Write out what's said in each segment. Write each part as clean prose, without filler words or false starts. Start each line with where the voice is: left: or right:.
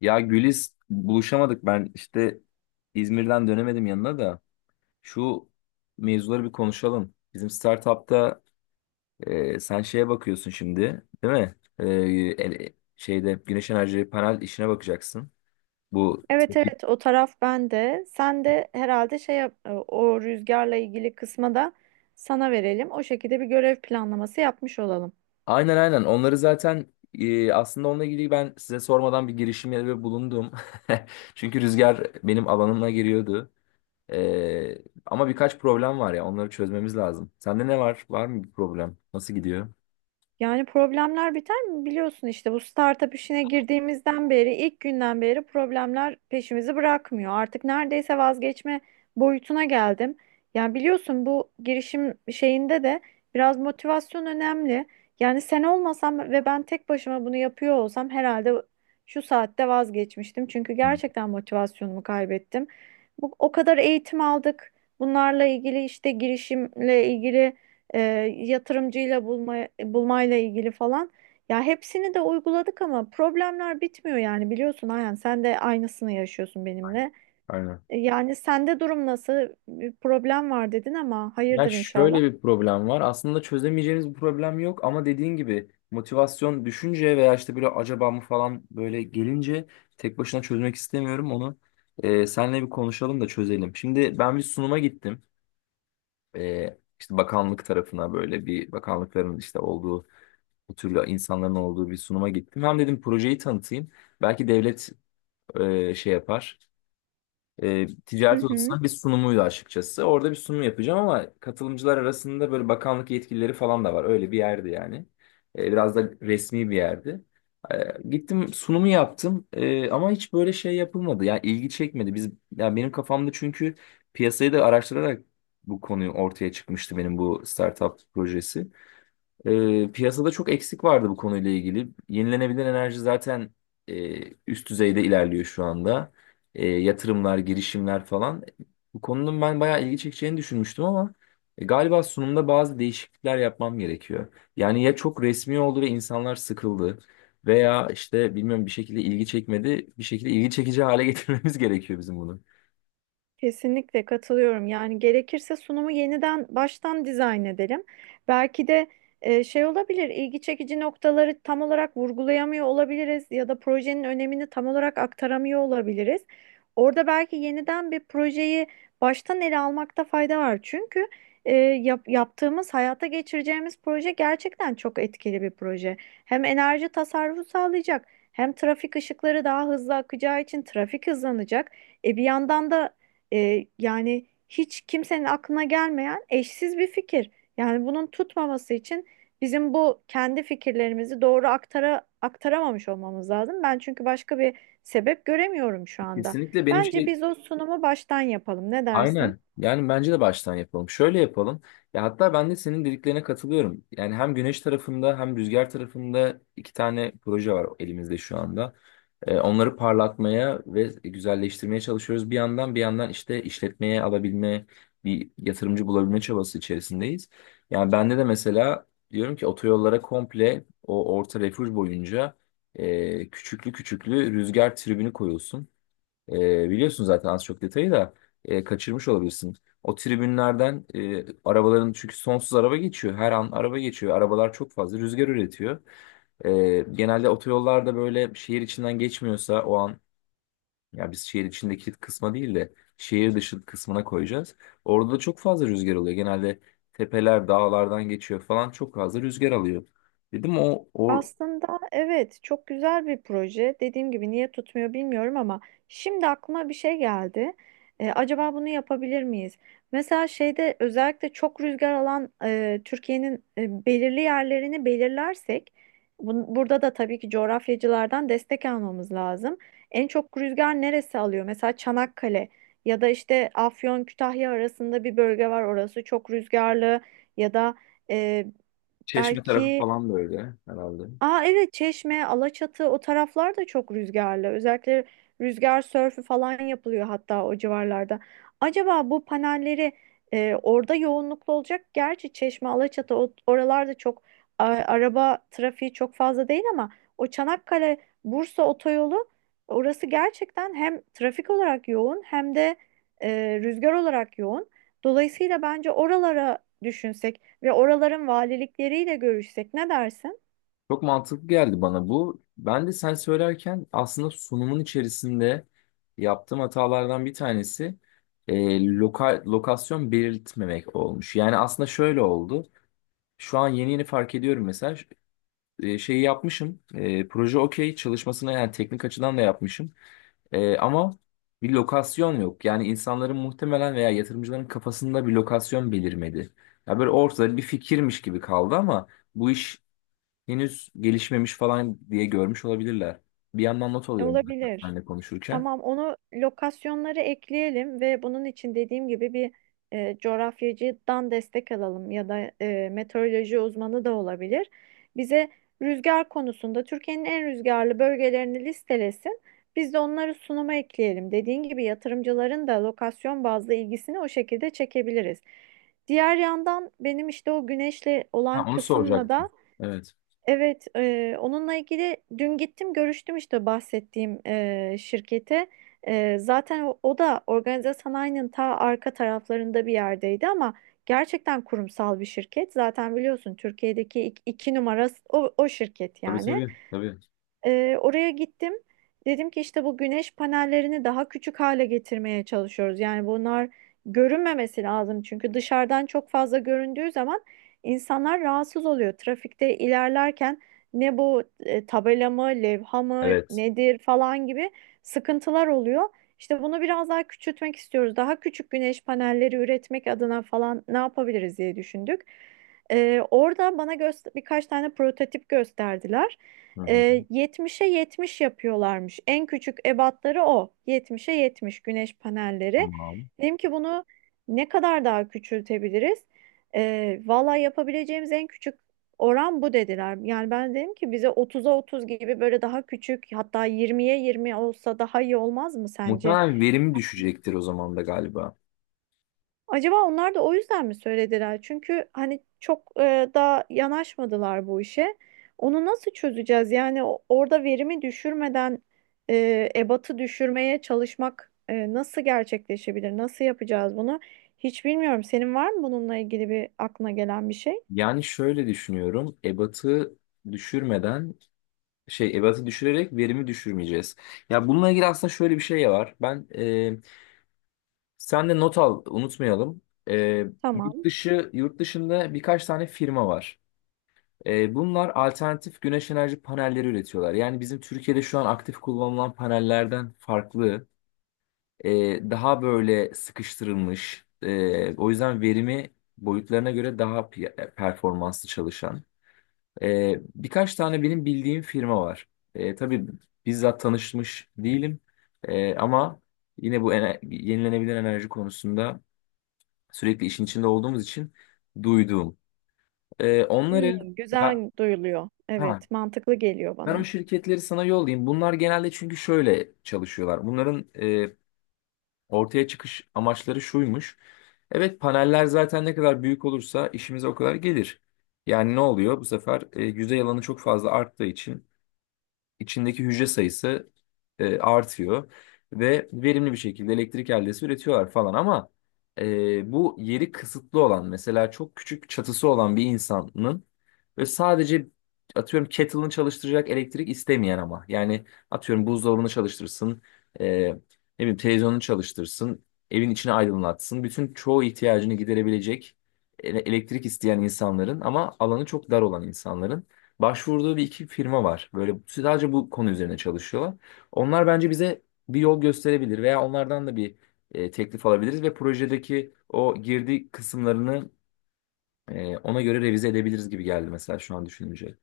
left: Ya Güliz buluşamadık ben işte İzmir'den dönemedim yanına da şu mevzuları bir konuşalım. Bizim startup'ta sen şeye bakıyorsun şimdi değil mi? Şeyde güneş enerji panel işine bakacaksın. Bu
right: Evet evet o taraf bende. Sen de herhalde o rüzgarla ilgili kısma da sana verelim. O şekilde bir görev planlaması yapmış olalım.
left: aynen aynen onları zaten aslında onunla ilgili ben size sormadan bir girişimde bulundum. Çünkü rüzgar benim alanıma giriyordu. E, ama birkaç problem var ya onları çözmemiz lazım. Sende ne var? Var mı bir problem? Nasıl gidiyor?
right: Yani problemler biter mi? Biliyorsun işte bu startup işine girdiğimizden beri, ilk günden beri problemler peşimizi bırakmıyor. Artık neredeyse vazgeçme boyutuna geldim. Yani biliyorsun bu girişim şeyinde de biraz motivasyon önemli. Yani sen olmasam ve ben tek başıma bunu yapıyor olsam herhalde şu saatte vazgeçmiştim. Çünkü
left: Hı,
right: gerçekten motivasyonumu kaybettim. Bu, o kadar eğitim aldık. Bunlarla ilgili işte girişimle ilgili e, yatırımcıyla bulma, bulmayla ilgili falan. Ya hepsini de uyguladık ama problemler bitmiyor, yani biliyorsun Ayhan, sen de aynısını yaşıyorsun benimle.
left: Aynen.
right: Yani sende durum nasıl? Bir problem var dedin ama
left: Ya
right: hayırdır inşallah.
left: şöyle bir problem var. Aslında çözemeyeceğimiz bir problem yok ama dediğin gibi motivasyon düşünce veya işte böyle acaba mı falan böyle gelince tek başına çözmek istemiyorum onu. Senle bir konuşalım da çözelim. Şimdi ben bir sunuma gittim. İşte bakanlık tarafına böyle bir bakanlıkların işte olduğu bu türlü insanların olduğu bir sunuma gittim. Hem dedim projeyi tanıtayım. Belki devlet şey yapar.
right: Hı
left: Ticaret
right: hı.
left: odasının bir sunumuydu açıkçası. Orada bir sunum yapacağım ama katılımcılar arasında böyle bakanlık yetkilileri falan da var. Öyle bir yerdi yani. Biraz da resmi bir yerdi. E, gittim sunumu yaptım ama hiç böyle şey yapılmadı. Yani ilgi çekmedi. Biz, yani benim kafamda çünkü piyasayı da araştırarak bu konuyu ortaya çıkmıştı benim bu startup projesi. Piyasada çok eksik vardı bu konuyla ilgili. Yenilenebilir enerji zaten üst düzeyde ilerliyor şu anda. Yatırımlar, girişimler falan. Bu konunun ben bayağı ilgi çekeceğini düşünmüştüm ama galiba sunumda bazı değişiklikler yapmam gerekiyor. Yani ya çok resmi oldu ve insanlar sıkıldı veya işte bilmiyorum bir şekilde ilgi çekmedi. Bir şekilde ilgi çekici hale getirmemiz gerekiyor bizim bunu.
right: Kesinlikle katılıyorum. Yani gerekirse sunumu yeniden baştan dizayn edelim. Belki de şey olabilir, ilgi çekici noktaları tam olarak vurgulayamıyor olabiliriz ya da projenin önemini tam olarak aktaramıyor olabiliriz. Orada belki yeniden bir projeyi baştan ele almakta fayda var. Çünkü yaptığımız, hayata geçireceğimiz proje gerçekten çok etkili bir proje. Hem enerji tasarrufu sağlayacak, hem trafik ışıkları daha hızlı akacağı için trafik hızlanacak. Bir yandan da yani hiç kimsenin aklına gelmeyen eşsiz bir fikir. Yani bunun tutmaması için bizim bu kendi fikirlerimizi doğru aktaramamış olmamız lazım. Ben çünkü başka bir sebep göremiyorum şu anda.
left: Kesinlikle benim
right: Bence
left: şey
right: biz o sunumu baştan yapalım. Ne dersin?
left: Aynen. Yani bence de baştan yapalım. Şöyle yapalım. Ya hatta ben de senin dediklerine katılıyorum. Yani hem güneş tarafında hem rüzgar tarafında iki tane proje var elimizde şu anda. Onları parlatmaya ve güzelleştirmeye çalışıyoruz. Bir yandan işte işletmeye alabilme, bir yatırımcı bulabilme çabası içerisindeyiz. Yani bende de mesela diyorum ki otoyollara komple o orta refüj boyunca küçüklü küçüklü rüzgar tribünü koyulsun. Biliyorsun zaten az çok detayı da kaçırmış olabilirsin. O tribünlerden arabaların çünkü sonsuz araba geçiyor. Her an araba geçiyor. Arabalar çok fazla rüzgar üretiyor. Genelde otoyollarda böyle şehir içinden geçmiyorsa o an ya biz şehir içindeki kısma değil de şehir dışı kısmına koyacağız. Orada da çok fazla rüzgar oluyor. Genelde tepeler dağlardan geçiyor falan çok fazla rüzgar alıyor. Dedim o, o
right: Aslında evet, çok güzel bir proje. Dediğim gibi niye tutmuyor bilmiyorum ama şimdi aklıma bir şey geldi. Acaba bunu yapabilir miyiz? Mesela şeyde, özellikle çok rüzgar alan Türkiye'nin belirli yerlerini belirlersek, burada da tabii ki coğrafyacılardan destek almamız lazım. En çok rüzgar neresi alıyor? Mesela Çanakkale ya da işte Afyon Kütahya arasında bir bölge var. Orası çok rüzgarlı, ya da e,
left: Çeşme tarafı
right: belki.
left: falan böyle herhalde.
right: Aa, evet, Çeşme, Alaçatı o taraflar da çok rüzgarlı. Özellikle rüzgar sörfü falan yapılıyor hatta o civarlarda. Acaba bu panelleri orada yoğunluklu olacak. Gerçi Çeşme, Alaçatı oralarda çok araba trafiği çok fazla değil ama o Çanakkale Bursa otoyolu, orası gerçekten hem trafik olarak yoğun hem de rüzgar olarak yoğun. Dolayısıyla bence oralara düşünsek ve oraların valilikleriyle görüşsek, ne dersin?
left: Çok mantıklı geldi bana bu. Ben de sen söylerken aslında sunumun içerisinde yaptığım hatalardan bir tanesi e, lokasyon belirtmemek olmuş. Yani aslında şöyle oldu. Şu an yeni yeni fark ediyorum mesela ş- e, şeyi yapmışım. E, proje okey çalışmasını yani teknik açıdan da yapmışım. Ama bir lokasyon yok. Yani insanların muhtemelen veya yatırımcıların kafasında bir lokasyon belirmedi. Ya böyle ortada bir fikirmiş gibi kaldı ama bu iş henüz gelişmemiş falan diye görmüş olabilirler. Bir yandan not alıyorum zaten
right: Olabilir.
left: seninle konuşurken.
right: Tamam, onu, lokasyonları ekleyelim ve bunun için dediğim gibi bir coğrafyacıdan destek alalım ya da meteoroloji uzmanı da olabilir. Bize rüzgar konusunda Türkiye'nin en rüzgarlı bölgelerini listelesin. Biz de onları sunuma ekleyelim. Dediğin gibi yatırımcıların da lokasyon bazlı ilgisini o şekilde çekebiliriz. Diğer yandan benim işte o güneşle
left: Ha,
right: olan
left: onu
right: kısımla
left: soracaktım.
right: da.
left: Evet.
right: Evet, onunla ilgili dün gittim görüştüm işte bahsettiğim şirkete. Zaten o da organize sanayinin ta arka taraflarında bir yerdeydi ama gerçekten kurumsal bir şirket. Zaten biliyorsun Türkiye'deki iki numara o şirket
left: Tabii
right: yani.
left: tabii. Tabii.
right: Oraya gittim. Dedim ki işte bu güneş panellerini daha küçük hale getirmeye çalışıyoruz. Yani bunlar görünmemesi lazım, çünkü dışarıdan çok fazla göründüğü zaman insanlar rahatsız oluyor. Trafikte ilerlerken ne bu, tabela mı, levha mı,
left: Evet.
right: nedir falan gibi sıkıntılar oluyor. İşte bunu biraz daha küçültmek istiyoruz. Daha küçük güneş panelleri üretmek adına falan ne yapabiliriz diye düşündük. Orada bana birkaç tane prototip gösterdiler.
left: Hı hı.
right: 70'e 70 yapıyorlarmış. En küçük ebatları o. 70'e 70 güneş panelleri.
left: Tamam.
right: Dedim ki bunu ne kadar daha küçültebiliriz? Valla yapabileceğimiz en küçük oran bu dediler. Yani ben dedim ki bize 30'a 30 gibi, böyle daha küçük, hatta 20'ye 20 olsa daha iyi olmaz mı sence?
left: Muhtemelen verimi düşecektir o zaman da galiba.
right: Acaba onlar da o yüzden mi söylediler? Çünkü hani çok daha yanaşmadılar bu işe. Onu nasıl çözeceğiz? Yani orada verimi düşürmeden ebatı düşürmeye çalışmak nasıl gerçekleşebilir? Nasıl yapacağız bunu? Hiç bilmiyorum. Senin var mı bununla ilgili bir aklına gelen bir şey?
left: Yani şöyle düşünüyorum. Ebatı düşürmeden şey ebatı düşürerek verimi düşürmeyeceğiz. Ya bununla ilgili aslında şöyle bir şey var. Ben sen de not al unutmayalım. E, yurt
right: Tamam.
left: dışı yurt dışında birkaç tane firma var. Bunlar alternatif güneş enerji panelleri üretiyorlar. Yani bizim Türkiye'de şu an aktif kullanılan panellerden farklı, e, daha böyle sıkıştırılmış, o yüzden verimi boyutlarına göre performanslı çalışan. Birkaç tane benim bildiğim firma var. Tabii bizzat tanışmış değilim ama yine bu yenilenebilir enerji konusunda sürekli işin içinde olduğumuz için duyduğum. E,
right: Hmm,
left: onları ben,
right: güzel duyuluyor. Evet, mantıklı geliyor
left: Ben o
right: bana.
left: şirketleri sana yollayayım. Bunlar genelde çünkü şöyle çalışıyorlar. Bunların ortaya çıkış amaçları şuymuş. Evet paneller zaten ne kadar büyük olursa işimize o kadar gelir. Yani ne oluyor? Bu sefer yüzey alanı çok fazla arttığı için içindeki hücre sayısı artıyor ve verimli bir şekilde elektrik eldesi üretiyorlar falan ama bu yeri kısıtlı olan mesela çok küçük çatısı olan bir insanın ve sadece atıyorum kettle'ını çalıştıracak elektrik istemeyen ama yani atıyorum buzdolabını çalıştırsın e, ne bileyim televizyonunu çalıştırsın evin içini aydınlatsın bütün çoğu ihtiyacını giderebilecek elektrik isteyen insanların ama alanı çok dar olan insanların başvurduğu bir iki firma var. Böyle sadece bu konu üzerine çalışıyorlar. Onlar bence bize bir yol gösterebilir veya onlardan da bir teklif alabiliriz ve projedeki o girdi kısımlarını ona göre revize edebiliriz gibi geldi mesela şu an düşününce.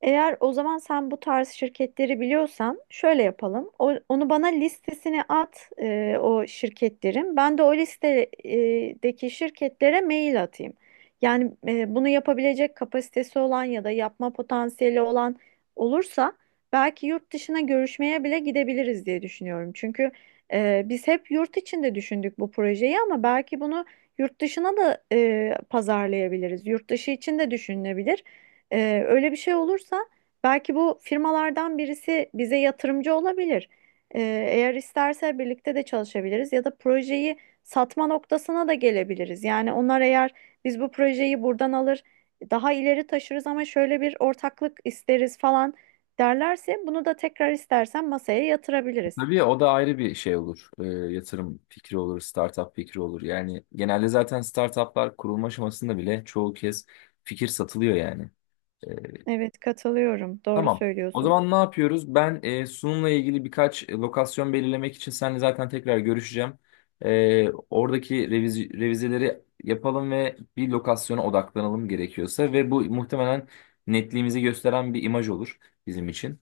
right: Eğer o zaman sen bu tarz şirketleri biliyorsan şöyle yapalım. Onu bana listesini at, o şirketlerin. Ben de o listedeki şirketlere mail atayım. Yani bunu yapabilecek kapasitesi olan ya da yapma potansiyeli olan olursa, belki yurt dışına görüşmeye bile gidebiliriz diye düşünüyorum. Çünkü biz hep yurt içinde düşündük bu projeyi ama belki bunu yurt dışına da pazarlayabiliriz. Yurt dışı için de düşünülebilir. Öyle bir şey olursa belki bu firmalardan birisi bize yatırımcı olabilir. Ee, eğer isterse birlikte de çalışabiliriz ya da projeyi satma noktasına da gelebiliriz. Yani onlar, eğer biz bu projeyi buradan alır daha ileri taşırız ama şöyle bir ortaklık isteriz falan derlerse, bunu da tekrar istersen masaya yatırabiliriz.
left: Tabii ya, o da ayrı bir şey olur. E, yatırım fikri olur, startup fikri olur. Yani genelde zaten startuplar kurulma aşamasında bile çoğu kez fikir satılıyor yani.
right: Evet, katılıyorum. Doğru
left: Tamam. O
right: söylüyorsun.
left: zaman ne yapıyoruz? Ben sunumla ilgili birkaç lokasyon belirlemek için seninle zaten tekrar görüşeceğim. Oradaki revizeleri yapalım ve bir lokasyona odaklanalım gerekiyorsa ve bu muhtemelen netliğimizi gösteren bir imaj olur bizim için.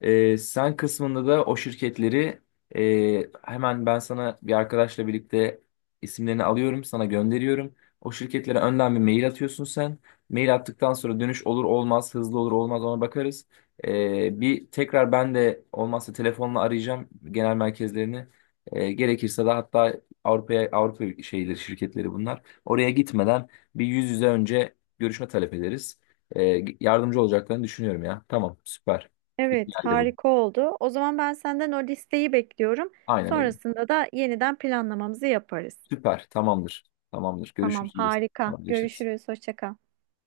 left: Sen kısmında da o şirketleri hemen ben sana bir arkadaşla birlikte isimlerini alıyorum, sana gönderiyorum. O şirketlere önden bir mail atıyorsun sen. Mail attıktan sonra dönüş olur olmaz, hızlı olur olmaz ona bakarız. Bir tekrar ben de olmazsa telefonla arayacağım genel merkezlerini. Gerekirse de hatta Avrupa'ya Avrupa şeyleri şirketleri bunlar. Oraya gitmeden bir yüz yüze önce görüşme talep ederiz. Yardımcı olacaklarını düşünüyorum ya. Tamam, süper. İyi
right: Evet,
left: geldi bu.
right: harika oldu. O zaman ben senden o listeyi bekliyorum.
left: Aynen öyle.
right: Sonrasında da yeniden planlamamızı yaparız.
left: Süper, tamamdır. Tamamdır.
right: Tamam,
left: Görüşürüz.
right: harika.
left: Tamamdır.
right: Görüşürüz. Hoşça kal.